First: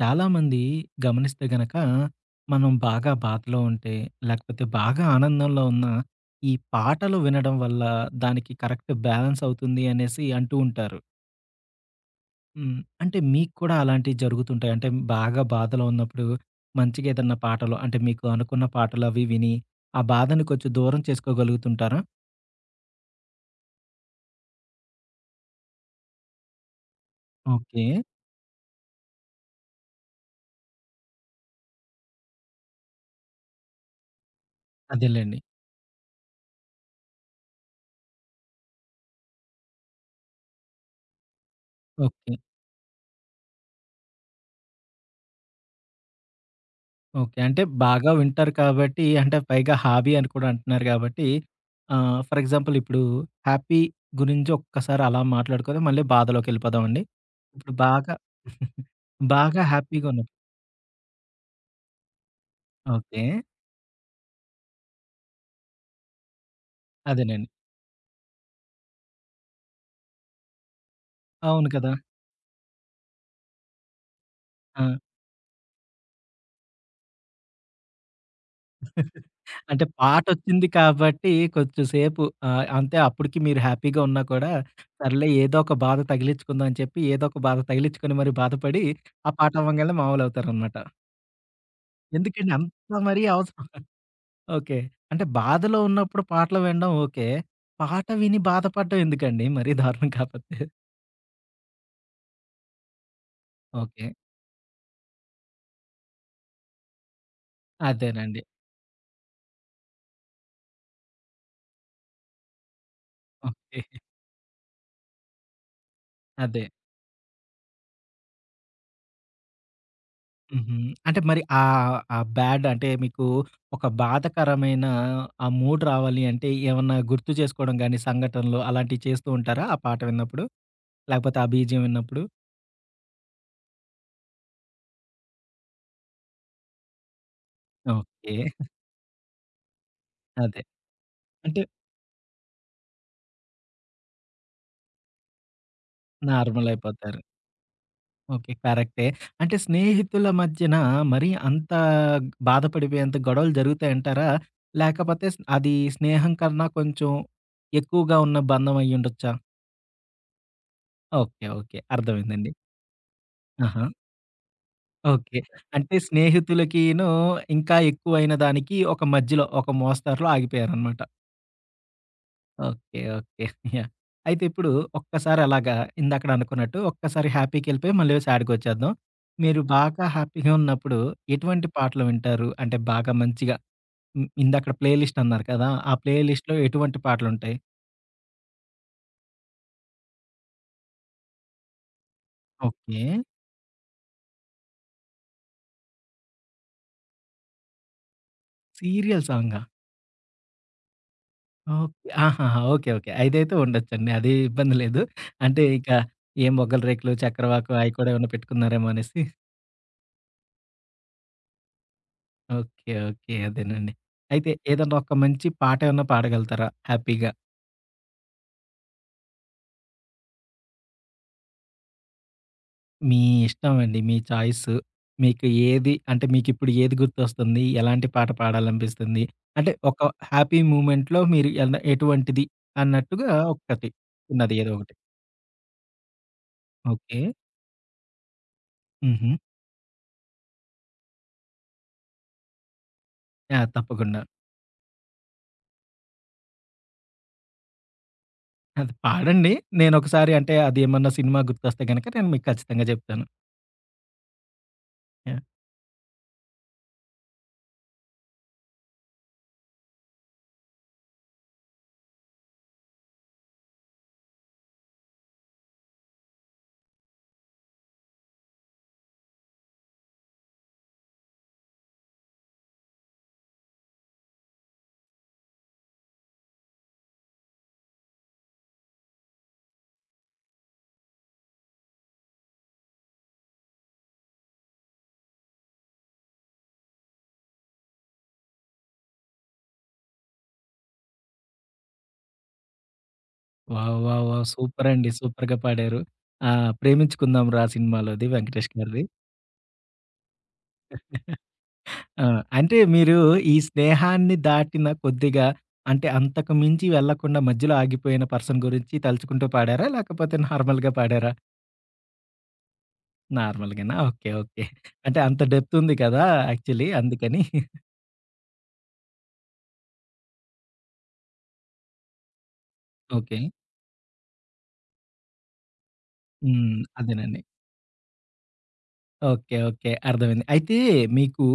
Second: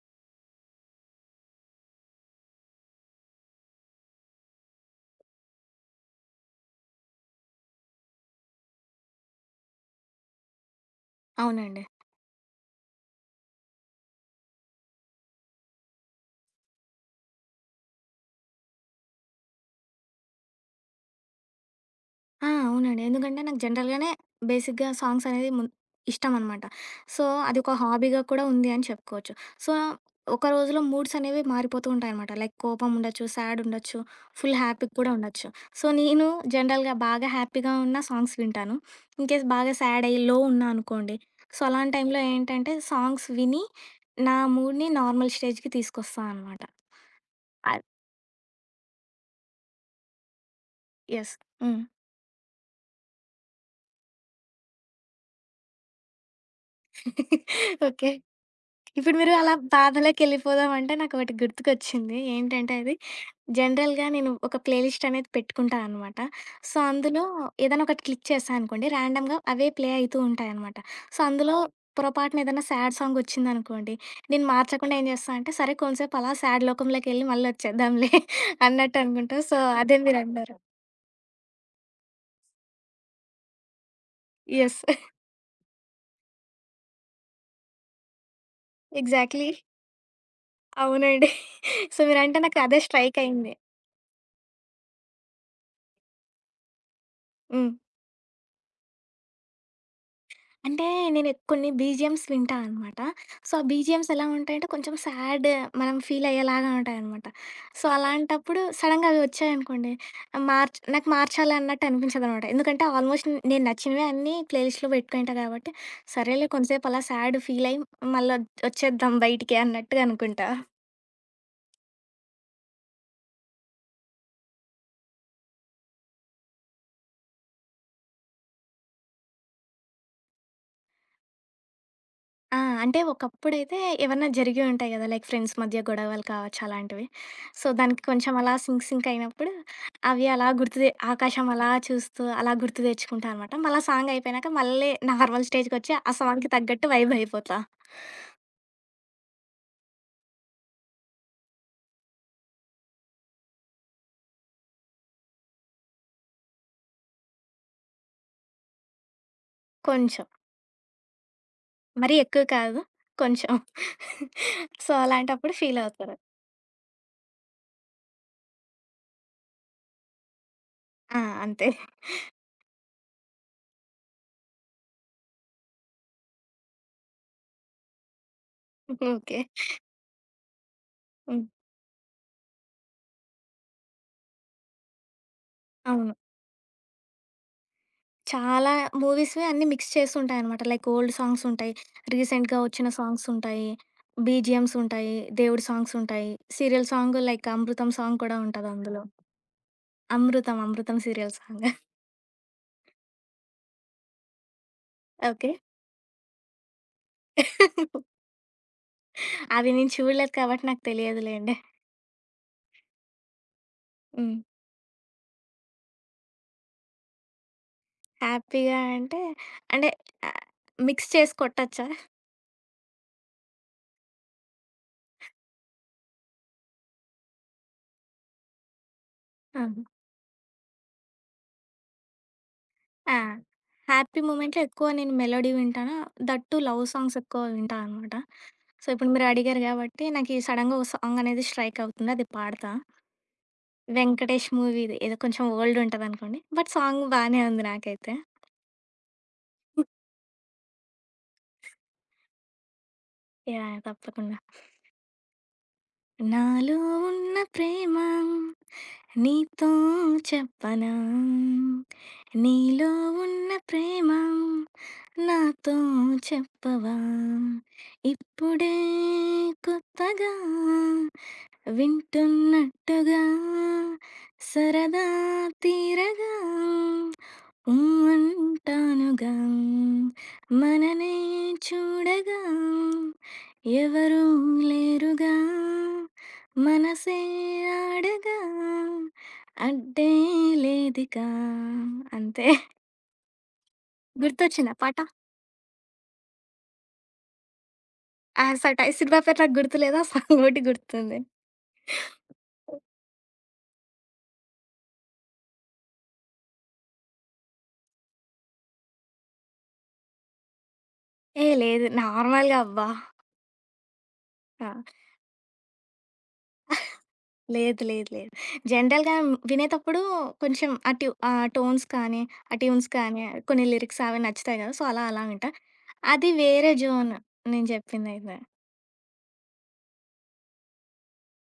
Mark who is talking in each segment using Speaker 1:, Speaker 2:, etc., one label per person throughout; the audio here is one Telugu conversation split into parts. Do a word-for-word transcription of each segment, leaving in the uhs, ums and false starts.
Speaker 1: చాలామంది గమనిస్తే గనక, మనం బాగా బాధలో ఉంటే, లేకపోతే బాగా ఆనందంలో ఉన్నా, ఈ పాటలు వినడం వల్ల దానికి కరెక్ట్ బ్యాలెన్స్ అవుతుంది అనేసి అంటూ ఉంటారు.
Speaker 2: అవునండి.
Speaker 1: హ్మ్. అంటే మీకు కూడా అలాంటివి జరుగుతుంటాయి. అంటే బాగా బాధలో ఉన్నప్పుడు మంచిగా ఏదన్నా పాటలు అంటే మీకు అనుకున్న పాటలవి విని, ఆ బాధని కొంచెం దూరం చేసుకోగలుగుతుంటారా?
Speaker 2: ఆ! అవునండి. ఎందుకంటే నాకు జనరల్‌గానే బేసిక్‌గా సాంగ్స్ అనేది మున్ ఇష్టమనమాట. సో, అది ఒక ఓకే.
Speaker 1: ఓకే.
Speaker 2: హాబీగా కూడా ఉంది అని చెప్పుకోవచ్చు. సో, ఒక రోజులో మూడ్స్ అనేవి మారిపోతూ ఉంటాయనమాట. లైక్ కోపం ఉండొచ్చు, సాడ్ ఉండొచ్చు, ఫుల్ హ్యాపీ‌గా కూడా ఓకే.
Speaker 1: అదేలెండి.
Speaker 2: ఉండొచ్చు. సో, నేను జనరల్‌గా బాగా హ్యాపీగా ఉన్న సాంగ్స్ వింటాను. ఇన్‌కేస్ బాగా సాడ్ అయ్యి, లో ఉన్నా అనుకోండి. సో, అలాంటి టైంలో
Speaker 1: ఓకే.
Speaker 2: ఏంటంటే సాంగ్స్ విని నా మూడ్‌ని నార్మల్ స్టేజ్‌కి తీసుకొస్తా అనమాట.
Speaker 1: ఓకే. అంటే
Speaker 2: అద్
Speaker 1: బాగా వింటారు కాబట్టి, అంటే పైగా హాబీ అని కూడా అంటున్నారు కాబట్టి,
Speaker 2: యెస్. హ్మ్.
Speaker 1: ఆహ్, ఫర్ ఎగ్జాంపుల్ ఇప్పుడు హ్యాపీ గురించి ఒక్కసారి అలా మాట్లాడుకొని మళ్ళీ బాధలోకెళ్ళిపోదామండి. ఇప్పుడు
Speaker 2: ఓకే.
Speaker 1: బాగా
Speaker 2: ఇప్పుడు మీరు అలా
Speaker 1: బాగా హ్యాపీగున్న
Speaker 2: బాధలోకెళ్ళిపోదాం అంటే నాకొకటి గుర్తుకొచ్చింది. ఏంటంటే అది
Speaker 1: ఓకే.
Speaker 2: జనరల్‌గా నేను ఒక ప్లే లిస్ట్ అనేది పెట్టుకుంటా అనమాట. సో, అందులో
Speaker 1: అదేనండి.
Speaker 2: ఏదైనా ఒకటి క్లిక్ చేశా అనుకోండి ర్యాండమ్‌గా అవే ప్లే అయితూ ఉంటాయనమాట. సో, అందులో
Speaker 1: అవును కదా!
Speaker 2: పొరపాటున ఏదైనా సాడ్ సాంగొచ్చిందనుకోండి, నేను
Speaker 1: ఆ!
Speaker 2: మార్చకుండా ఏం చేస్తా అంటే సరే కొంసేపు అలా సాడ్ లోకంలోకెళ్ళి మళ్ళొచ్చేద్దాంలే అన్నట్టు అనుకుంటా. సో,
Speaker 1: అంటే
Speaker 2: అదే మీరన్నారు.
Speaker 1: పాటొచ్చింది కాబట్టి కొంచెం సేపు ఆహ్, అంతే అప్పటికి మీరు హ్యాపీగా ఉన్నా కూడా,
Speaker 2: యెస్.
Speaker 1: సర్లే ఏదో ఒక బాధ తగిలించుకుందాం అని చెప్పి ఏదో ఒక బాధ తగిలించుకొని మరి బాధపడి, ఆ
Speaker 2: ఎగ్జాక్ట్‌లీ.
Speaker 1: పాట అవ్వంగాల్నే మామూలవుతారనమాట.
Speaker 2: అవునండి. సో, మీరంటే
Speaker 1: ఎందుకండి
Speaker 2: నాకు అదే
Speaker 1: అంత
Speaker 2: స్ట్రైక్
Speaker 1: మరీ
Speaker 2: అయింది.
Speaker 1: అవసరం? ఓకే. అంటే బాధలో ఉన్నప్పుడు పాటలు వినడం ఓకే.
Speaker 2: హ్మ్.
Speaker 1: పాట విని బాధపడడం ఎందుకండి? మరీ దారుణం కాపోతే.
Speaker 2: అంటే నేను ఎక్- కొన్ని బీజిఎమ్స్ వింటా అనమాట. సో, ఆ
Speaker 1: ఓకే.
Speaker 2: బీజిఎమ్స్ ఎలా ఉంటాయంటే కొంచెం సాడ్ మనం ఫీల్ అయ్యేలాగా ఉంటాయనమాట. సో,
Speaker 1: అదేనండి.
Speaker 2: అలాంటప్పుడు సడెన్‌గా అవి వచ్చాయనుకోండి మార్చ్ నాకు మార్చాలి అన్నట్టు అనిపించదనమాట. ఎందుకంటే ఆల్మోస్ట్ నేను
Speaker 1: ఓకే.
Speaker 2: నచ్చినవే అన్నీ ప్లే లిస్ట్‌లో పెట్టుకుంటా కాబట్టి సరేలే
Speaker 1: అదే.
Speaker 2: కొంతసేపు అలా సాడ్ ఫీల్ అయ్యి మళ్ళా వచ్చేద్దాం బయటికి అన్నట్టుగా అనుకుంటా.
Speaker 1: హుహు. అంటే మరి ఆహ్, ఆ బ్యాడ్ అంటే మీకు ఒక బాధాకరమైన ఆ మూడ్ రావాలి అంటే ఏమన్నా గుర్తు చేసుకోవడం గాని, సంఘటనలు అలాంటివి చేస్తూ ఉంటారా? ఆ పాట విన్నప్పుడు? లేకపోతే ఆ బీజీయం విన్నప్పుడు?
Speaker 2: ఆ! అంటే ఒకప్పుడైతే ఏవన్నా జరిగే ఉంటాయి గదా! లైక్ ఫ్రెండ్స్ మధ్య గొడవలు కావచ్చు అలాంటివి. సో, దానికి కొంచెం
Speaker 1: ఓకే.
Speaker 2: అలా సింక్ సింక్ అయినప్పుడు అవి అలా
Speaker 1: అదే.
Speaker 2: గుర్తు తె ఆకాశం
Speaker 1: అంటే
Speaker 2: అలా చూస్తూ అలా గుర్తు తెచ్చుకుంటా అనమాట. మళ్ళా సాంగ్ అయిపోయినాక మళ్ళీ నార్మల్ స్టేజ్‌కొచ్చి ఆ సాంగ్‌కి
Speaker 1: నార్మల్
Speaker 2: తగ్గట్టు వైబ్
Speaker 1: అయిపోతారు.
Speaker 2: అయిపోతా.
Speaker 1: ఓకే. కరెక్టే. అంటే స్నేహితుల మధ్యన మరీ అంత బాధపడిపోయేంత గొడవలు జరుగుతాయంటారా? లేకపోతే స్ అది స్నేహం కన్నా కొంచెం ఎక్కువగా ఉన్న బంధం అయ్యుండొచ్చా?
Speaker 2: కొంచెం.
Speaker 1: ఓకే. ఓకే.
Speaker 2: మరీ ఎక్కువ
Speaker 1: అర్థమైందండి.
Speaker 2: కాదు. కొంచెం.
Speaker 1: ఆహా!
Speaker 2: So,
Speaker 1: okay.
Speaker 2: అలాంటప్పుడు ఫీల్
Speaker 1: అంటే
Speaker 2: అవుతారు.
Speaker 1: స్నేహితులకిను ఇంకా ఎక్కువైన దానికి ఒక మధ్యలో ఒక మోస్తారులో ఆగిపోయారనమాట.
Speaker 2: ఆ! అంతే.
Speaker 1: ఓకే. ఓకే. యాహ్! అయితే ఇప్పుడు ఒక్కసారి అలాగా ఇందాకడ అనుకున్నట్టు ఒక్కసారి హ్యాపీకెళ్ళిపోయి మళ్ళీ సాడ్‌కొచ్చేద్దాం.
Speaker 2: ఓకే.
Speaker 1: మీరు బాగా హ్యాపీగా ఉన్నప్పుడు
Speaker 2: హ్మ్.
Speaker 1: ఎటువంటి పాటలు వింటారు? అంటే బాగా మంచిగా ఇ ఇందాకడ ప్లే లిస్ట్ అన్నారు కదా! ఆ
Speaker 2: అవును.
Speaker 1: ప్లే లిస్ట్‌లో ఎటువంటి పాటలుంటాయి?
Speaker 2: చాలా మూవీస్‌వి అన్నీ మిక్స్ చేసుంటాయనమాట. లైక్ ఓల్డ్ సాంగ్సుంటాయి. రీసెంట్‌గా వచ్చిన
Speaker 1: ఓకే.
Speaker 2: సాంగ్సుంటాయి. బీజీఎమ్సుంటాయి. దేవుడి సాంగ్సుంటాయి. Serial song like 'Amrutham' song కూడా ఉంటదందులో.
Speaker 1: సీరియల్ సాంగా?
Speaker 2: 'Amrutham, Amrutham' serial song.
Speaker 1: Okay. ఆహాహా! ఓకే. ఓకే. అదైతే ఉండొచ్చండి. అది ఇబ్బంది లేదు.
Speaker 2: ఓకే.
Speaker 1: అంటే ఇక ఏ 'మొగలి రేకులు', 'చక్రవాకు' అయి కూడా ఏమన్నా పెట్టుకున్నారేమో అనేసి.
Speaker 2: అది నేను చూడలేదు కాబట్టి నాకు తెలియదులేండి.
Speaker 1: ఓకే. ఓకే. అదేనండి.
Speaker 2: హ్మ్.
Speaker 1: అయితే ఏదన్నా ఒక మంచి పాట ఏమన్నా పాడగలుగుతారా హ్యాపీగా?
Speaker 2: హ్యాపీగా అంటే, అంటే ఆహ్, మిక్స్ చేసి కొట్టొచ్చా?
Speaker 1: మీ ఇష్టమండి. మీ చాయిస్. మీకు ఏది అంటే మీకిప్పుడు ఏది గుర్తొస్తుంది? ఎలాంటి పాట పాడాలనిపిస్తుంది? అంటే
Speaker 2: ఆహా!
Speaker 1: ఒక హ్యాపీ మూమెంట్‌లో మీరు ఎల ఎటువంటిది
Speaker 2: ఆ!
Speaker 1: అన్నట్టుగా ఒకటి
Speaker 2: హ్యాపీ
Speaker 1: ఉన్నది
Speaker 2: మూమెంట్‌లో
Speaker 1: ఏదో
Speaker 2: ఎక్కువ
Speaker 1: ఒకటి.
Speaker 2: నేను మెలోడీ వింటాను. That too love songs
Speaker 1: okay.
Speaker 2: ఎక్కువ వింటా అనమాట. సో, ఇప్పుడు మీరు
Speaker 1: హుహు.
Speaker 2: అడిగారు గాబట్టి, నాకీ సడెన్‌గా ఓ సాంగ్ అనేది స్ట్రైక్ అవుతుంది. అది పాడతా.
Speaker 1: యాహ్! తప్పకుండా.
Speaker 2: 'వెంకటేష్' మూవీది. ఏదో కొంచెం ఓల్డ్ ఉంటదనుకోండి. బట్ సాంగ్ బానే ఉంది నాకైతే.
Speaker 1: అది పాడండి. నేనొకసారి అంటే అదేమన్నా సినిమా గుర్తొస్తే గనక నేను మీకు ఖచ్చితంగా చెప్తాను.
Speaker 2: యాహ్! తప్పకుండా.
Speaker 1: యాహ్!
Speaker 2: నాలో ఉన్న ప్రేమ నీతో చెప్పనా? నీలో ఉన్న ప్రేమ నాతో చెప్పవా? ఇప్పుడే కొత్తగా వింటున్నట్టుగా సరదా తీరగా ఊ అంటానుగా మననే చూడగా ఎవరూ లేరుగా మనసే ఆడగా అడ్డే లేదిగా అంతే.
Speaker 1: వావ్! వావ్! వావ్!
Speaker 2: గుర్తొచ్చిందా పాట?
Speaker 1: సూపరండి. సూపర్‌గా పాడారు. ఆ! 'ప్రేమించుకుందాం రా' సినిమాలోది
Speaker 2: ఆ!
Speaker 1: వెంకటేష్
Speaker 2: సట
Speaker 1: గారిది.
Speaker 2: సినిమా పేరు నాకు గుర్తులేదు. ఆ సాంగ్ ఒకటి గుర్తుంది.
Speaker 1: ఆ! అంటే మీరు ఈ స్నేహాన్ని దాటిన కొద్దిగా అంటే అంతకు మించి వెళ్ళకుండా మధ్యలో ఆగిపోయిన పర్సన్ గురించి తలుచుకుంటూ పాడారా? లేకపోతే నార్మల్‌గా పాడారా?
Speaker 2: ఏ లేదు, నార్మల్‌గా అబ్బా!
Speaker 1: నార్మల్‌గానా? ఓకే. ఓకే.
Speaker 2: ఆ!
Speaker 1: అంటే అంత డెప్త్ ఉంది కదా! యాక్చువల్లీ అందుకని.
Speaker 2: లేదు. లేదు. లేదు. జనరల్‌గా వినేతప్పుడు కొంచెం ఆ ట్యూ ఆ టోన్స్ కానీ, ఆ ట్యూన్స్ కానీ,
Speaker 1: ఓకే.
Speaker 2: కొన్ని లిరిక్స్ అవి నచ్చుతాయి కదా! సో, అలా అలా వింటా. అది వేరే
Speaker 1: హ్మ్.
Speaker 2: జోన్
Speaker 1: అదేనండి.
Speaker 2: నేను చెప్పిందైతే.
Speaker 1: ఓకే. ఓకే. అర్థమైంది. అయితే మీకు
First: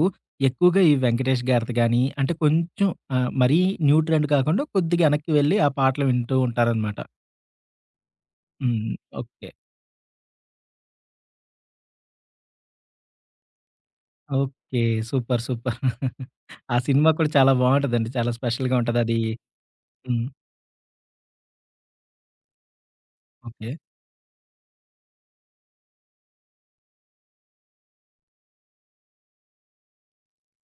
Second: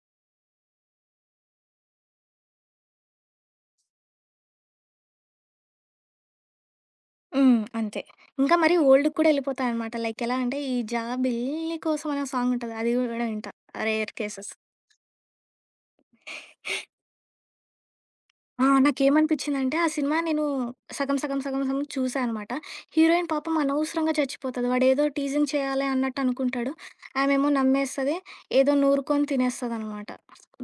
Speaker 1: ఎక్కువగా ఈ 'వెంకటేష్' గారిది గాని అంటే కొంచెం ఆహ్, మరీ న్యూ ట్రెండ్ కాకుండా కొద్దిగా వెనక్కి వెళ్లి ఆ పాటలు వింటూ ఉంటారనమాట.
Speaker 2: హ్మ్. అంతే. ఇంకా మరి
Speaker 1: హ్మ్.
Speaker 2: ఓల్డ్‌కి కూడా
Speaker 1: ఓకే.
Speaker 2: ఎళ్ళిపోతాననమాట. లైక్ ఎలా అంటే, ఈ 'జాబిల్లి కోసం' అనే సాంగ్ ఉంటది. అది కూడా వింటా rare cases.
Speaker 1: Okay. Super. Super. ఆ సినిమా కూడా చాలా బావుంటదండి. చాలా
Speaker 2: ఆ!
Speaker 1: స్పెషల్‌గా ఉంటదది.
Speaker 2: నాకేమనిపించిందంటే, ఆ సినిమా
Speaker 1: హ్మ్.
Speaker 2: నేను సగం, సగం, సగం, సగం చూసా అనమాట. హీరోయిన్ పాపం
Speaker 1: ఓకే.
Speaker 2: అనవసరంగా చచ్చిపోతది. వాడేదో టీజింగ్ చేయాలి అన్నట్టు అనుకుంటాడు. ఆమెమో నమ్మేస్తది. ఏదో నూరుకొని తినేస్తదనమాట.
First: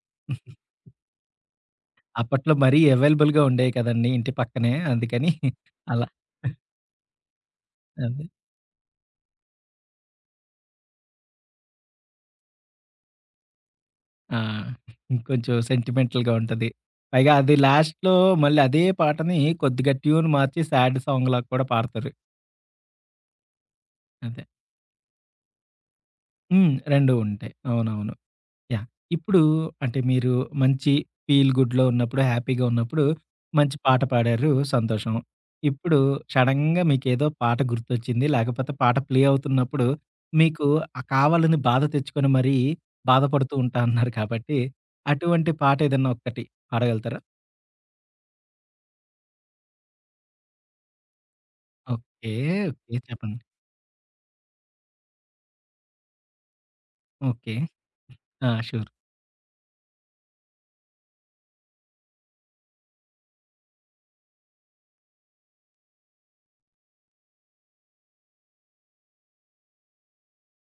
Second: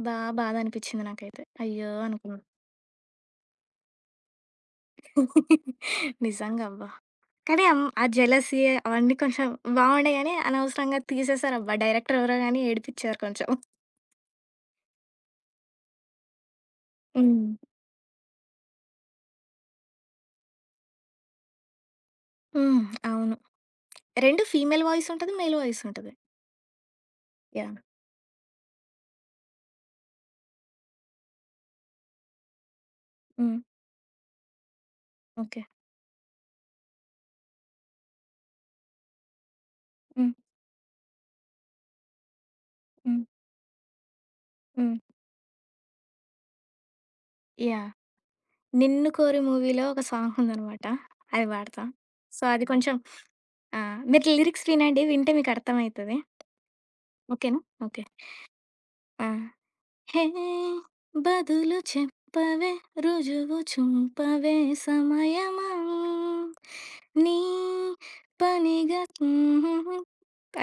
Speaker 2: బా బాధనిపించింది నాకైతే. అయ్యో! అనుకున్నా.
Speaker 1: అప్పట్లో మరీ అవైలబుల్‌గా ఉండేవి కదండీ! ఇంటి పక్కనే. అందుకని అలా.
Speaker 2: నిజంగా అబ్బా! కానీ అం ఆ
Speaker 1: అదే.
Speaker 2: జెలసీ అవన్నీ కొంచెం బాగుండే గానీ, అనవసరంగా తీసేశారబ్బా! డైరెక్టర్ ఎవరో గానీ ఏడిపిచ్చారు కొంచెం.
Speaker 1: ఆ! కొంచెం సెంటిమెంటల్‌గా ఉంటది. పైగా అది
Speaker 2: హ్మ్.
Speaker 1: లాస్ట్‌లో మళ్ళీ అదే పాటని కొద్దిగా ట్యూన్ మార్చి సాడ్ సాంగ్‌లా కూడా పాడతారు.
Speaker 2: హ్మ్. అవును.
Speaker 1: అదే.
Speaker 2: రెండు ఫీమేల్ వాయిస్ ఉంటది. మేల్ వాయిస్ ఉంటది.
Speaker 1: హ్మ్. రెండు ఉంటాయి.
Speaker 2: యాహ్!
Speaker 1: అవునవును. యాహ్! ఇప్పుడు అంటే మీరు మంచి ఫీల్ గుడ్‌లో ఉన్నప్పుడు, హ్యాపీగా ఉన్నప్పుడు
Speaker 2: హ్మ్.
Speaker 1: మంచి పాట పాడారు సంతోషం.
Speaker 2: ఓకే.
Speaker 1: ఇప్పుడు సడెన్‌గా మీకేదో పాట గుర్తొచ్చింది. లేకపోతే పాట ప్లే అవుతున్నప్పుడు
Speaker 2: హ్మ్.
Speaker 1: మీకు ఆ కావాలని బాధ తెచ్చుకొని మరీ
Speaker 2: హ్మ్.
Speaker 1: బాధపడుతూ ఉంటా అన్నారు కాబట్టి,
Speaker 2: హ్మ్.
Speaker 1: అటువంటి పాట ఏదన్నా ఒక్కటి పాడగలుగుతారా?
Speaker 2: యాహ్! 'నిన్ను కోరి' మూవీలో ఒక సాంగ్ ఉందనమాట. అది పాడతా.
Speaker 1: ఓకే.
Speaker 2: సో, అది కొంచెం
Speaker 1: ఓకే. చెప్పండి.
Speaker 2: ఆహ్, మీరు లిరిక్స్ వినండి. వింటే మీకు అర్థమైతది.
Speaker 1: ఓకే.
Speaker 2: ఓకేనా? ఓకే.
Speaker 1: ఆ! షూర్.
Speaker 2: ఆ! హే! బదులు చెప్పవే రుజువు చూపవే సమయమా నీ పనిగా హుహుహు.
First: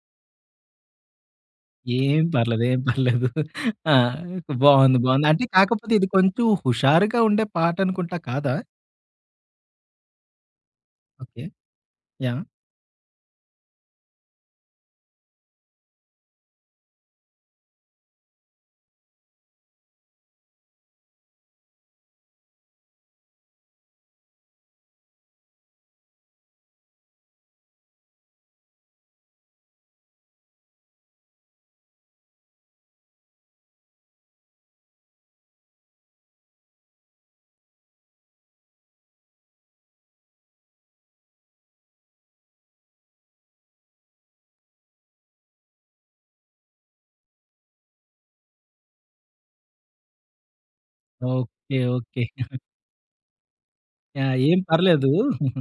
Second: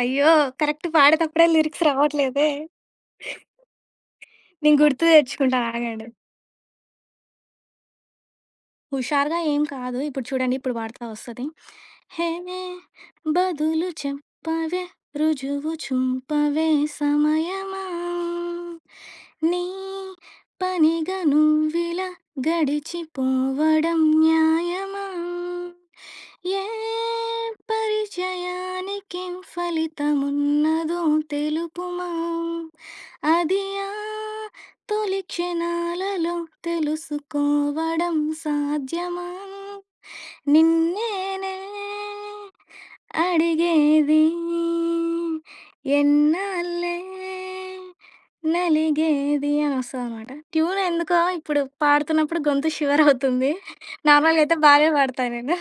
Speaker 2: అయ్యో! కరెక్ట్ పాడేటప్పుడే లిరిక్స్
Speaker 1: ఏం
Speaker 2: రావట్లేదే.
Speaker 1: పర్లేదు. ఏం పర్లేదు. ఆ!
Speaker 2: నేను
Speaker 1: బావుంది.
Speaker 2: గుర్తు
Speaker 1: బావుంది. అంటే
Speaker 2: తెచ్చుకుంటాను
Speaker 1: కాకపోతే ఇది
Speaker 2: ఆగండి.
Speaker 1: కొంచెం హుషారుగా ఉండే పాటనుకుంటా కాదా?
Speaker 2: హుషారుగా ఏం కాదు. ఇప్పుడు చూడండి. ఇప్పుడు పాడతా
Speaker 1: ఓకే.
Speaker 2: వస్తది.
Speaker 1: యాహ్!
Speaker 2: హేవే బదులు చెప్పవే రుజువు చూపవే సమయమా! నీ పనిగా నువ్విలా గడిచిపోవడం న్యాయమా! ఏ పరిచయానికేం ఫలితమున్నదో తెలుపుమా అది ఆ తొలి క్షణాలలో తెలుసుకోవడం సాధ్యమా నిన్నేనే అడిగేది ఎన్నాళ్ళే నలిగేది అని వస్తుంది అనమాట. ట్యూన్ ఎందుకో ఇప్పుడు
Speaker 1: ఓకే. ఓకే.
Speaker 2: పాడుతున్నప్పుడు గొంతు షివర్ అవుతుంది.
Speaker 1: యాహ్!
Speaker 2: నార్మల్గా అయితే
Speaker 1: ఏం
Speaker 2: బాగా
Speaker 1: పర్లేదు.
Speaker 2: పాడతాను నేను.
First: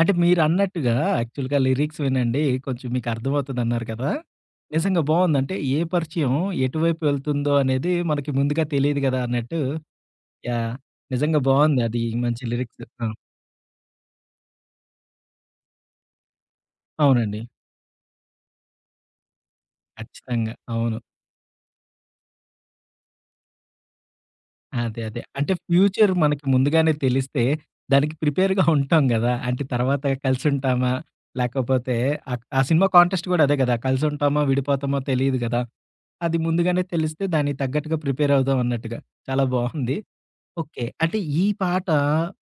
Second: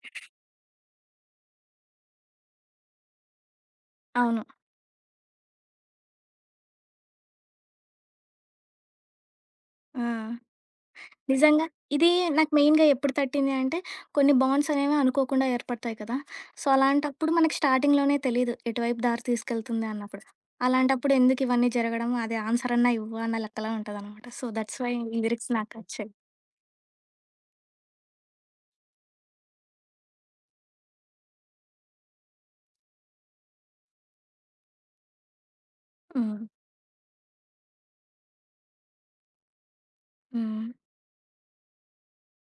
Speaker 1: అంటే మీరన్నట్టుగా యాక్చువల్‌గా లిరిక్స్ వినండి. కొంచెం మీకు అర్థమవుతదన్నారు కదా!
Speaker 2: అవును.
Speaker 1: నిజంగా బావుందంటే ఏ పరిచయం ఎటువైపు వెళ్తుందో అనేది మనకి ముందుగా తెలీదు గదా! అన్నట్టు
Speaker 2: ఆ.
Speaker 1: యాహ్! నిజంగా
Speaker 2: నిజంగా.
Speaker 1: బావుంది అది
Speaker 2: ఇది
Speaker 1: మంచి
Speaker 2: నాకు
Speaker 1: లిరిక్స్.
Speaker 2: మెయిన్‌గా
Speaker 1: ఆ!
Speaker 2: ఎప్పుడు తట్టింది అంటే, కొన్ని బాండ్స్ అనేవి అనుకోకుండా ఏర్పడతాయి కదా! సో, అలాంటప్పుడు
Speaker 1: అవునండి.
Speaker 2: మనకి స్టార్టింగ్‌లోనే తెలీదు. ఎటువైపు దారి తీసుకెళ్తుంది అన్నప్పుడు.
Speaker 1: ఖచ్చితంగా. అవును.
Speaker 2: అలాంటప్పుడు ఎందుకు ఇవన్నీ జరగడం, అదే ఆన్సర్ అన్నా ఇవ్వు అన్న లెక్కలా ఉంటదనమాట. సో, దట్స్ వై
Speaker 1: అదే. అదే.
Speaker 2: ఈ
Speaker 1: అంటే
Speaker 2: లిరిక్స్ నాకచ్చాయి.
Speaker 1: ఫ్యూచర్ మనకి ముందుగానే తెలిస్తే దానికి ప్రిపేర్‌గా ఉంటాం గదా! అంటే తర్వాత కలిసుంటామా? లేకపోతే ఆహ్, ఆ సినిమా కాంటెస్ట్ గూడా అదే గదా! కలిసుంటామో, విడిపోతామో తెలీదు గదా! అది
Speaker 2: హ్మ్.
Speaker 1: ముందుగానే తెలిస్తే దానికి తగ్గట్టుగా ప్రిపేర్ అవుదాం అన్నట్టుగా. చాలా బావుంది.
Speaker 2: హ్మ్.
Speaker 1: ఓకే. అంటే ఈ పాట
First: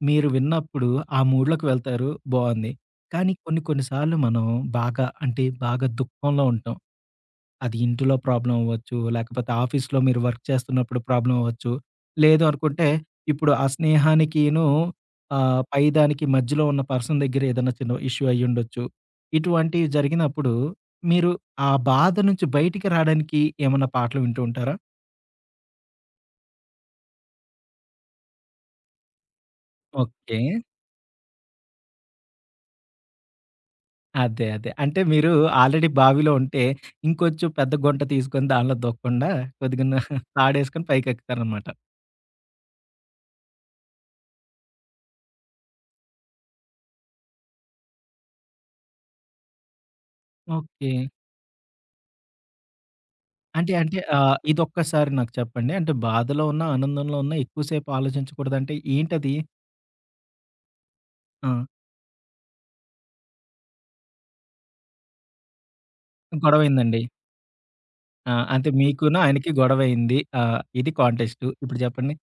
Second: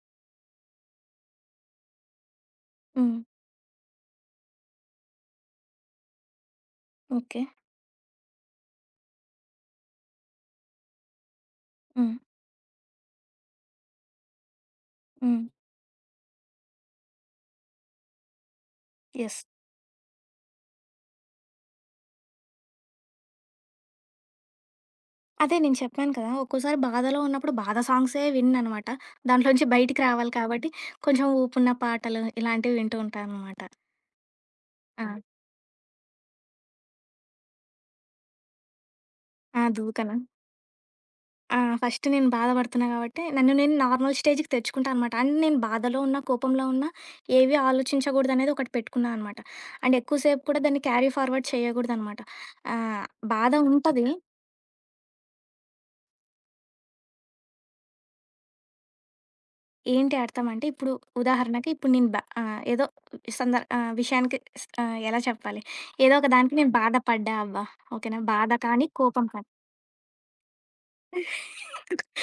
Speaker 1: మీరు విన్నప్పుడు ఆ మూడ్‌లోకి వెళ్తారు బావుంది.
Speaker 2: హ్మ్.
Speaker 1: కానీ కొన్ని కొన్ని సార్లు మనం బాగా అంటే బాగా దుఃఖంలో ఉంటాం.
Speaker 2: ఓకే.
Speaker 1: అది ఇంటిలో ప్రాబ్లమ్ అవ్వచ్చు. లేకపోతే ఆఫీస్‌లో మీరు వర్క్ చేస్తున్నప్పుడు ప్రాబ్లమ్ అవ్వచ్చు.
Speaker 2: హ్మ్.
Speaker 1: లేదు అనుకుంటే ఇప్పుడు ఆ స్నేహానికిను
Speaker 2: హ్మ్.
Speaker 1: ఆహ్, పైదానికి మధ్యలో ఉన్న పర్సన్ దగ్గర ఏదైనా చిన్న ఇష్యూ అయ్యుండొచ్చు.
Speaker 2: యెస్.
Speaker 1: ఇటువంటివి జరిగినప్పుడు మీరు ఆ బాధ నుంచి బయటికి రాడానికి ఏమన్నా పాటలు వింటూ ఉంటారా?
Speaker 2: అదే నేను చెప్పాను కదా! ఒక్కోసారి బాధలో ఉన్నప్పుడు బాధ సాంగ్సే వినననమాట. దాంట్లో నుంచి బయటికి రావాలి
Speaker 1: ఓకే.
Speaker 2: కాబట్టి, కొంచెం ఊపున్న పాటలు ఇలాంటివి వింటూ ఉంటాననమాట.
Speaker 1: అదే. అదే. అంటే
Speaker 2: ఆ!
Speaker 1: మీరు ఆల్రెడీ బావిలో ఉంటే ఇంకొంచెం పెద్ద గుంట తీసుకొని దానిలో దూకకుండా
Speaker 2: ఆ!
Speaker 1: కొద్దిగా
Speaker 2: దూకన.
Speaker 1: తాడేసుకొని
Speaker 2: ఆ!
Speaker 1: పైకెక్కుతారనమాట.
Speaker 2: ఫస్ట్ నేను బాధపడుతున్నా గాబట్టే, నన్ను నేను నార్మల్ స్టేజ్‌కి తెచ్చుకుంటా అనమాట. అండ్ నేను బాధలో ఉన్నా, కోపంలో ఉన్నా ఏవి ఆలోచించకూడదనేది ఒకటి పెట్టుకున్నా అనమాట. అండ్ ఎక్కువ సేపు కూడా దాన్ని
Speaker 1: ఓకే.
Speaker 2: Carry forward చేయగూడదనమాట. ఆహ్, బాధ
Speaker 1: అంటే అంటే
Speaker 2: ఉంటది.
Speaker 1: ఆహ్, ఇదొక్కసారి నాకు చెప్పండి. అంటే బాధలో ఉన్నా, ఆనందంలో ఉన్నా ఎక్కువ సేపు ఆలోచించకూడదంటే ఏంటది?
Speaker 2: ఏంటి అర్థం అంటే, ఇప్పుడు
Speaker 1: ఆ!
Speaker 2: ఉదాహరణకి ఇప్పుడు నేను బ ఆహ్, ఏదో సందర్ ఆహ్, విషయానికి స్ ఆహ్, ఎలా చెప్పాలి? ఏదో ఒక దానికి నేను
Speaker 1: గొడవయిందండి.
Speaker 2: బాధపడ్డా అబ్బా! ఓకేనా?
Speaker 1: ఆ!
Speaker 2: బాధ
Speaker 1: అంటే
Speaker 2: కానీ,
Speaker 1: మీకును,
Speaker 2: కోపం కానీ.
Speaker 1: ఆయనకి గొడవయింది. ఆ! ఇది కాంటెక్స్టు. ఇప్పుడు చెప్పండి.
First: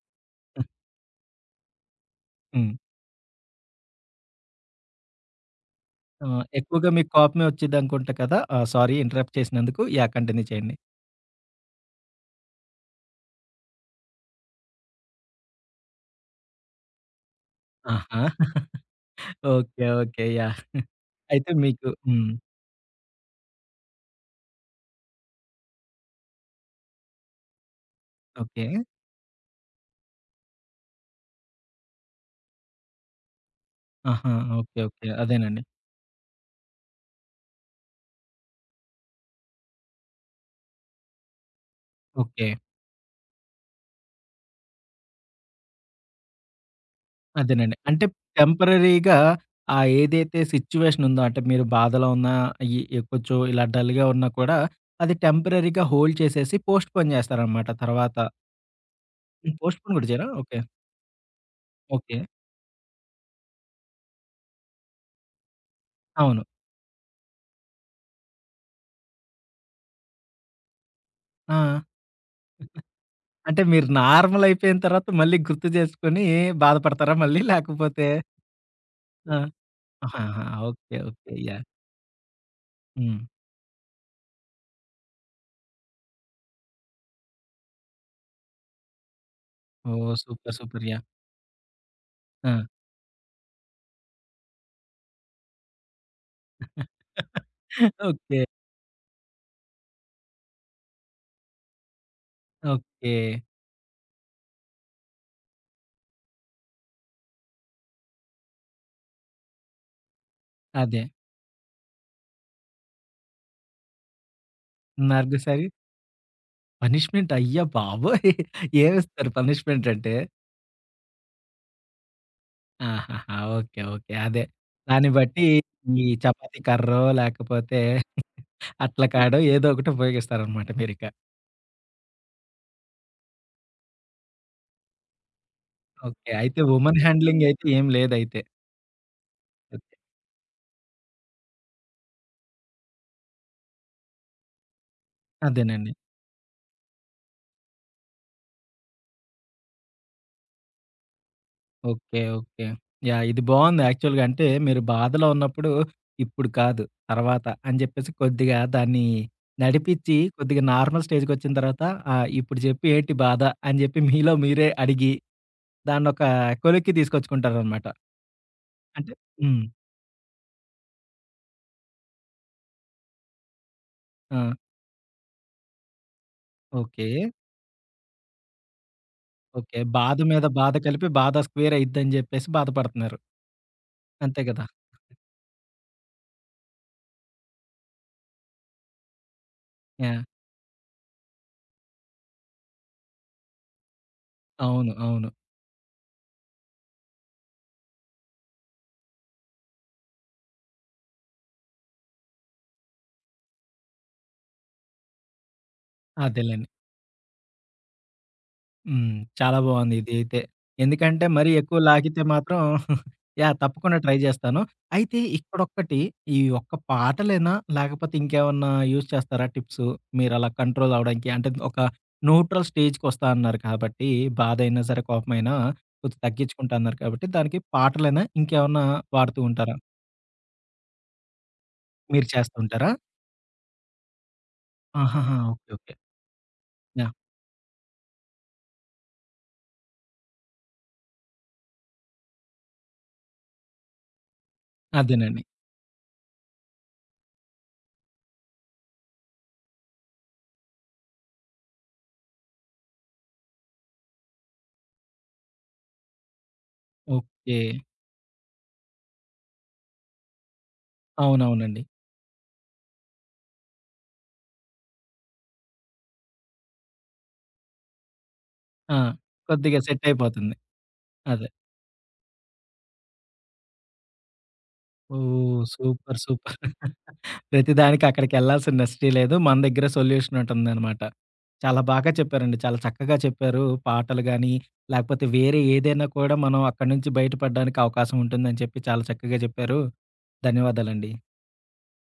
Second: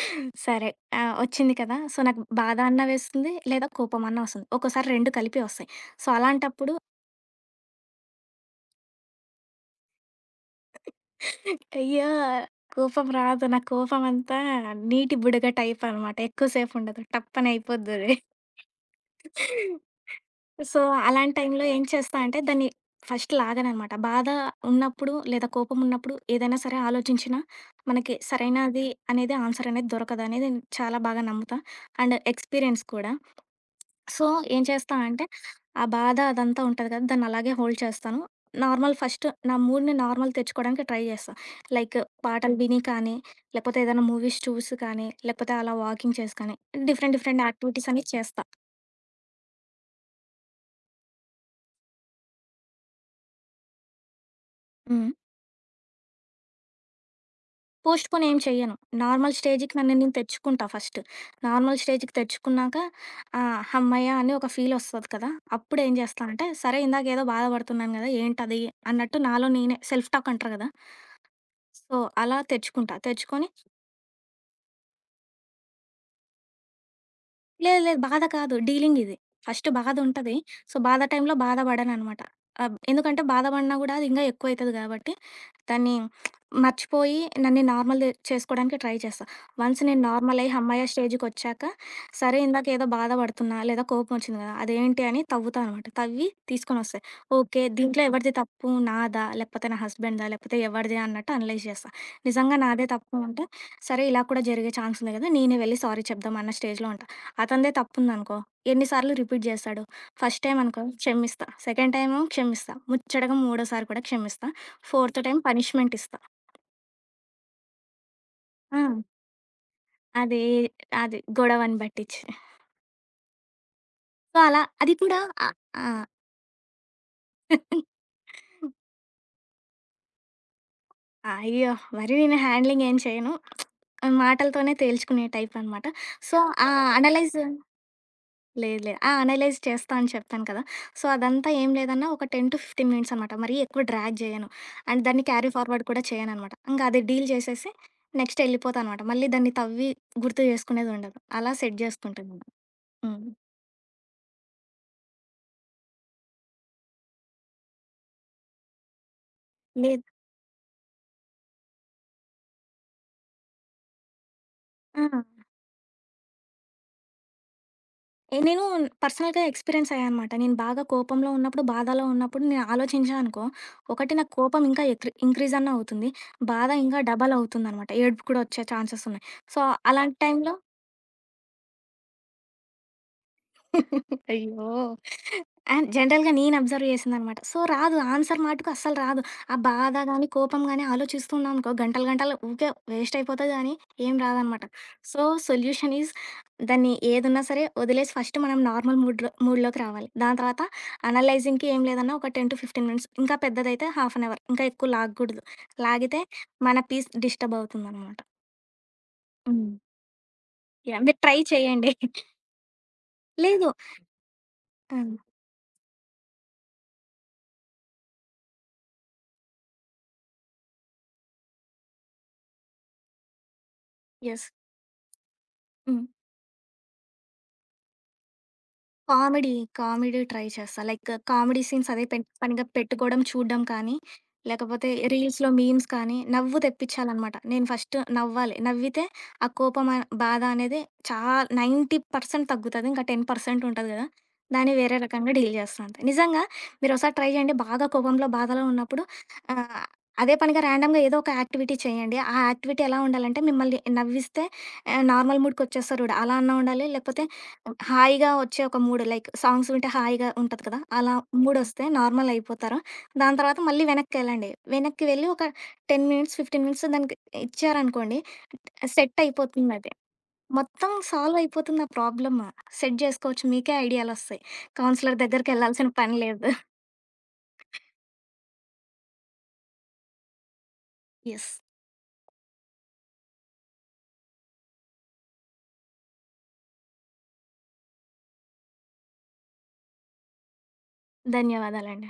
Speaker 2: సరే. ఆ! వచ్చింది కదా! సో, నాకు బాధ
Speaker 1: హ్మ్.
Speaker 2: అన్నా వేస్తుంది, లేదా కోపం అన్నా వస్తుంది. ఒక్కోసారి రెండూ కలిపి వస్తాయి. సో,
Speaker 1: ఆహ్,
Speaker 2: అలాంటప్పుడు
Speaker 1: ఎక్కువగా మీకు కోపమే వచ్చిద్దనుకుంటా కదా! ఆ! సారీ ఇంటరప్ట్ చేసినందుకు. యాహ్! కంటిన్యూ చేయండి.
Speaker 2: అయ్యో! కోపం రాదు. నా కోపం అంతా నీటి బుడగ టైప్ అనమాట. ఎక్కువ సేపు ఉండదు. టప్పని అయిపోద్దది.
Speaker 1: ఆహా! ఓకే. ఓకే. యాహ్!
Speaker 2: సో, అలాంటి
Speaker 1: అయితే
Speaker 2: టైంలో ఏం
Speaker 1: మీకు
Speaker 2: చేస్తా
Speaker 1: హ్మ్.
Speaker 2: అంటే దాన్ని ఫస్ట్ లాగననమాట. బాధ ఉన్నప్పుడు లేదా కోపం ఉన్నప్పుడు ఏదైనా సరే ఆలోచించినా మనకి
Speaker 1: ఓకే.
Speaker 2: సరైనది అనేది ఆన్సర్ అనేది దొరకదనేది నేను చాలా బాగా నమ్ముతా. అండ్ ఎక్స్‌పీరియన్స్ కూడా. సో,
Speaker 1: ఆహా!
Speaker 2: ఏం
Speaker 1: ఓకే.
Speaker 2: చేస్తా
Speaker 1: ఓకే.
Speaker 2: అంటే,
Speaker 1: అదేనండి.
Speaker 2: ఆ బాధ అదంతా ఉంటది కదా! దాన్ని అలాగే హోల్డ్ చేస్తాను. నార్మల్ ఫస్ట్ నా మూడ్‌ని నార్మల్ తెచ్చుకోవడానికి ట్రై చేస్తా. Like
Speaker 1: okay.
Speaker 2: పాటలు విని కానీ, లేకపోతే ఏదైనా మూవీస్ చూసి కానీ, లేకపోతే అలా వాకింగ్ చేసి కానీ, డిఫరెంట్ డిఫరెంట్
Speaker 1: అదేనండి.
Speaker 2: యాక్టివిటీస్
Speaker 1: అంటే
Speaker 2: అనేవి చేస్తా.
Speaker 1: టెంపరరీగా ఆ ఏదైతే సిట్యుయేషన్ ఉందో అంటే మీరు బాధలో ఉన్నా ఈ ఈ కొంచెం ఇలా డల్‌గా ఉన్నా కూడా
Speaker 2: హ్మ్.
Speaker 1: అది టెంపరరీగా హోల్డ్ చేసేసి పోస్ట్‌పోన్ చేస్తారనమాట తర్వాత.
Speaker 2: పోస్ట్‌పోన్ ఏం చెయ్యను. నార్మల్
Speaker 1: హ్మ్.
Speaker 2: స్టేజ్‌కి నన్ను
Speaker 1: పోస్ట్‌పోన్ కూడా
Speaker 2: నేను
Speaker 1: చేయరా? ఓకే.
Speaker 2: తెచ్చుకుంటా ఫస్ట్. నార్మల్ స్టేజ్‌కి
Speaker 1: ఓకే.
Speaker 2: తెచ్చుకున్నాక ఆహ్, హమ్మయ్య! అని ఒక ఫీల్ వస్తది కదా! అప్పుడు ఏం చేస్తా
Speaker 1: అవును.
Speaker 2: అంటే, సరే ఇందాకేదో బాధపడుతున్నాను కదా! ఏంటది అన్నట్టు నాలో నేనే సెల్ఫ్ టాక్ అంటారు కదా!
Speaker 1: ఆ!
Speaker 2: సో, అలా తెచ్చుకుంటా. తెచ్చుకొని,
Speaker 1: అంటే మీరు నార్మల్ అయిపోయిన తర్వాత మళ్ళీ గుర్తు చేసుకొని బాధపడతారా మళ్ళీ?
Speaker 2: లేదు లేదు.
Speaker 1: లేకపోతే
Speaker 2: బాధ కాదు. డీలింగ్ ఇది.
Speaker 1: ఆ!
Speaker 2: ఫస్ట్ బాధుంటది.
Speaker 1: ఆహాహా!
Speaker 2: So,
Speaker 1: okay.
Speaker 2: బాధ
Speaker 1: ఓకే.
Speaker 2: టైంలో బాధ
Speaker 1: యాహ్!
Speaker 2: పడననమాట. ఆహ్,
Speaker 1: హ్మ్.
Speaker 2: ఎందుకంటే బాధ పడినా గూడా అది ఇంగా ఎక్కువైతది గాబట్టి, దాన్ని మర్చిపోయి నన్ను నార్మల్ చేసుకోవడానికి ట్రై చేస్తా. వన్స్ నేను
Speaker 1: ఓహ్!
Speaker 2: నార్మల్ అయ్యి
Speaker 1: సూపర్.
Speaker 2: హమ్మయ్య
Speaker 1: సూపర్. యాహ్!
Speaker 2: స్టేజ్‌కొచ్చాక, సరే
Speaker 1: ఆ!
Speaker 2: ఇందాక ఏదో బాధ పడుతున్నా, లేదా కోపం వచ్చింది గదా! అదేంటి అని తవ్వుతా అనమాట. తవ్వి తీసుకొనొస్తాయి. ఓకే. దీంట్లో ఎవరిది
Speaker 1: ఓకే.
Speaker 2: తప్పు? నాదా? లేకపోతే నా హస్బెండ్‌దా? లేకపోతే ఎవరిది అన్నట్టు అనలైజ్ చేస్తా. నిజంగా నాదే
Speaker 1: ఓకే.
Speaker 2: తప్పు ఉంటే, సరే ఇలా కూడా జరిగే ఛాన్స్ ఉంది గదా! నేనే వెళ్ళి సారీ చెప్దాం అన్న స్టేజ్‌లో ఉంటా. అతనిదే తప్పుందనుకో, ఎన్ని సార్లు రిపీట్ జేస్తాడు? ఫస్ట్ టైమ్ అనుకో
Speaker 1: అదే.
Speaker 2: క్షమిస్తా. సెకండ్ టైము క్షమిస్తా. ముచ్చటగా మూడోసారి కూడా క్షమిస్తా. ఫోర్త్
Speaker 1: 'నార్గు
Speaker 2: టైమ్
Speaker 1: సారి'?
Speaker 2: పనిష్మెంట్ ఇస్తా.
Speaker 1: పనిష్మెంట్ అయ్య బాబోయ్!
Speaker 2: ఆ!
Speaker 1: ఏమిస్తారు పనిష్మెంట్ అంటే?
Speaker 2: అది అది గొడవని బట్టిచ్చి.
Speaker 1: ఆహాహా! ఓకే. ఓకే.
Speaker 2: సో,
Speaker 1: అదే.
Speaker 2: అలా అది
Speaker 1: దాన్ని
Speaker 2: కూడా
Speaker 1: బట్టి
Speaker 2: ఆహ్, ఆ!
Speaker 1: ఈ చపాతీ కర్రో, లేకపోతే అట్ల కాడో ఏదో ఒకటి ఉపయోగిస్తారనమాట మీరిక.
Speaker 2: అయ్యో! మరి నేను హ్యాండ్లింగ్ ఏం చేయను. మాటలతోనే తేల్చుకునే టైపనమాట.
Speaker 1: ఓకే.
Speaker 2: సో,
Speaker 1: అయితే
Speaker 2: ఆ
Speaker 1: వుమన్
Speaker 2: అనలైజ్
Speaker 1: హ్యాండ్లింగ్ అయితే ఏం లేదైతే.
Speaker 2: లేదు లేదు. ఆ! అనలైజ్ చేస్తా
Speaker 1: ఓకే.
Speaker 2: అని చెప్పాను కదా! సో, అదంతా ఏం లేదన్నా ఒక పది పదిహేను మినిట్స్ అనమాట. మరీ ఎక్కువ డ్రాగ్ చేయను. అండ్ దాన్ని క్యారీ ఫార్వర్డ్
Speaker 1: అదేనండి.
Speaker 2: కూడా చేయననమాట. ఇంక అది డీల్ చేసేసి నెక్స్ట్ ఎళ్ళిపోతా అనమాట. మళ్ళీ దాన్ని తవ్వి గుర్తు చేసుకునేదుండదు. అలా సెట్
Speaker 1: ఓకే.
Speaker 2: చేసుకుంటున్నాను.
Speaker 1: ఓకే.
Speaker 2: హ్మ్.
Speaker 1: యాహ్! ఇది బావుంది యాక్చువల్‌గా. అంటే మీరు బాధలో ఉన్నప్పుడు ఇప్పుడు కాదు తర్వాత అని జెప్పేసి కొద్దిగా దాన్ని
Speaker 2: లేదు.
Speaker 1: నడిపిచ్చి కొద్దిగా నార్మల్ స్టేజ్‌కొచ్చిన తర్వాత ఆహ్, ఇప్పుడు జెప్పు ఏంటి బాధ అని జెప్పి మీలో మీరే
Speaker 2: ఆ!
Speaker 1: అడిగి దాన్నొక కొలిక్కి తీసుకొచ్చుకుంటారనమాట.
Speaker 2: ఏ నేను
Speaker 1: అంటే
Speaker 2: పర్సనల్‌గా
Speaker 1: హ్మ్.
Speaker 2: ఎక్స్‌పీరియన్స్ అయ్యా అనమాట. నేను బాగా కోపంలో ఉన్నప్పుడు, బాధలో ఉన్నప్పుడు నేను ఆలోచించా అనుకో, ఒకటి నాకు
Speaker 1: ఆ!
Speaker 2: కోపం ఇంకా ఎక్రి ఇంక్రీజ్ అన్న అవుతుంది. బాధ ఇంకా
Speaker 1: ఓకే.
Speaker 2: డబల్ అవుతుందనమాట. ఏడుపు కూడా వచ్చే ఛాన్సెస్ ఉన్నాయి. So,
Speaker 1: okay. బాధ
Speaker 2: అలాంటి
Speaker 1: మీద
Speaker 2: టైంలో
Speaker 1: బాధ కలిపి బాధ స్క్వేర్ అయిద్దని జెప్పేసి బాధపడుతున్నారు. అంతే గదా!
Speaker 2: అయ్యో! అండ్ జనరల్‌గా నేను అబ్జర్వ్ చేసిందనమాట. సో, రాదు. ఆన్సర్ మటుకు అస్సలు రాదు. ఆ బాధ
Speaker 1: యాహ్!
Speaker 2: గాని, కోపం గాని ఆలోచిస్తూ ఉన్నామనుకో గంటలు, గంటలు ఊకే వేస్ట్ అయిపోతది గానీ ఏం రాదనమాట.
Speaker 1: అవును.
Speaker 2: సో,
Speaker 1: అవును.
Speaker 2: సొల్యూషన్ ఈజ్ దాన్ని ఏదున్నా సరే వదిలేసి ఫస్ట్ మనం నార్మల్ మూడ్‌లో మూడ్‌లోకి రావాలి. దాని తర్వాత అనలైజింగ్‌కి ఏం లేదన్నా ఒక పది పదిహేను మినిట్స్. ఇంకా పెద్దదైతే హాఫ్ అన్ అవర్. ఇంకా ఎక్కువ లాగకూడదు. లాగితే
Speaker 1: అదేలెండి.
Speaker 2: మన పీస్ డిస్టర్బ్ అవుతుందనమాట.
Speaker 1: హ్మ్. చాలా
Speaker 2: హ్మ్.
Speaker 1: బావుంది ఇదైతే.
Speaker 2: యాహ్! మీరు
Speaker 1: ఎందుకంటే
Speaker 2: ట్రై
Speaker 1: మరీ ఎక్కువ
Speaker 2: చేయండి.
Speaker 1: లాగితే మాత్రం యాహ్!
Speaker 2: లేదు.
Speaker 1: తప్పకుండా ట్రై జేస్తాను.
Speaker 2: ఆ!
Speaker 1: అయితే ఇక్కడొక్కటి ఈ ఒక్క పాటలేనా? లేకపోతే ఇంకేమన్నా యూజ్ చేస్తారా టిప్సు? మీరలా కంట్రోల్ అవ్వడానికి? అంటే ఒక న్యూట్రల్ స్టేజ్‌కొస్తా అన్నారు కాబట్టి
Speaker 2: యెస్.
Speaker 1: బాధైనా సరే, కోపమైనా
Speaker 2: హ్మ్.
Speaker 1: కొంచెం తగ్గించుకుంటా అన్నారు కాబట్టి దానికి పాటలేనా? ఇంకేమన్నా వాడుతూ
Speaker 2: కామెడీ,
Speaker 1: ఉంటారా?
Speaker 2: కామెడీ ట్రై చేస్తా. లైక్ కామెడీ సీన్స్ అదే పెన్
Speaker 1: మీరు చేస్తూ
Speaker 2: పనిగా
Speaker 1: ఉంటారా?
Speaker 2: పెట్టుకోవడం, చూడడం కానీ, లేకపోతే
Speaker 1: ఆహాహా!
Speaker 2: రీల్స్‌లో
Speaker 1: ఓకే.
Speaker 2: Memes
Speaker 1: okay.
Speaker 2: కానీ, నవ్వు
Speaker 1: యాహ్!
Speaker 2: తెప్పించాలనమాట. నేను ఫస్ట్ నవ్వాలి. నవ్వితే ఆ కోపం, ఆ బాధ అనేది చా తొంభై శాతం తగ్గుతది. ఇంకా పది శాతం ఉంటది కదా! దాన్ని వేరే రకంగా
Speaker 1: అదేనండి.
Speaker 2: డీల్ చేస్తా అంతే. నిజంగా మీరోసారి ట్రై చేయండి. బాగా కోపంలో, బాధలో ఉన్నప్పుడు ఆహ్, అదే పనిగా ర్యాండమ్‌గా ఏదో ఒక యాక్టివిటీ చేయండి. ఆ యాక్టివిటీ ఎలా ఉండాలంటే మిమ్మల్ని నవ్విస్తే ఆహ్, నార్మల్ మూడ్‌కొచ్చేస్తారు చూడు అలా అన్నా ఉండాలి. లేకపోతే
Speaker 1: ఓకే.
Speaker 2: హాయిగా వచ్చే ఒక మూడ్ లైక్ సాంగ్స్ వింటే హాయిగా ఉంటది కదా! అలా
Speaker 1: అవునవునండి.
Speaker 2: మూడొస్తే నార్మల్ అయిపోతారు. దాని తర్వాత మళ్ళీ వెనక్కెళ్ళండి. వెనక్కి వెళ్ళి ఒక పది మినిట్స్, పదిహేను మినిట్స్ దానికి ఇచ్చారనుకోండి
Speaker 1: ఆ!
Speaker 2: సెట్
Speaker 1: కొద్దిగా
Speaker 2: అయిపోతుందది.
Speaker 1: సెట్ అయిపోతుంది.
Speaker 2: మొత్తం సాల్వ్
Speaker 1: అదే.
Speaker 2: అయిపోతుంది ఆ ప్రాబ్లమ్. సెట్ జేసుకోవచ్చు మీకే ఐడియాలొస్తాయి. కౌన్సిలర్
Speaker 1: ఓహ్!
Speaker 2: దగ్గరికెళ్ళాల్సిన
Speaker 1: సూపర్.
Speaker 2: పని లేదు.
Speaker 1: సూపర్. ప్రతిదానికి అక్కడికెళ్ళాల్సిన నెస్టీ లేదు. మన దగ్గర సొల్యూషన్ ఉంటుందనమాట.
Speaker 2: యెస్.
Speaker 1: చాలా బాగా చెప్పారండి. చాలా చక్కగా చెప్పారు. పాటలు గాని, లేకపోతే వేరే ఏదైనా కూడా మనం అక్కడి నుంచి బయటపడడానికి అవకాశం ఉంటుందని చెప్పి చాలా చక్కగా చెప్పారు. ధన్యవాదాలండి.
Speaker 2: ధన్యవాదాలండి.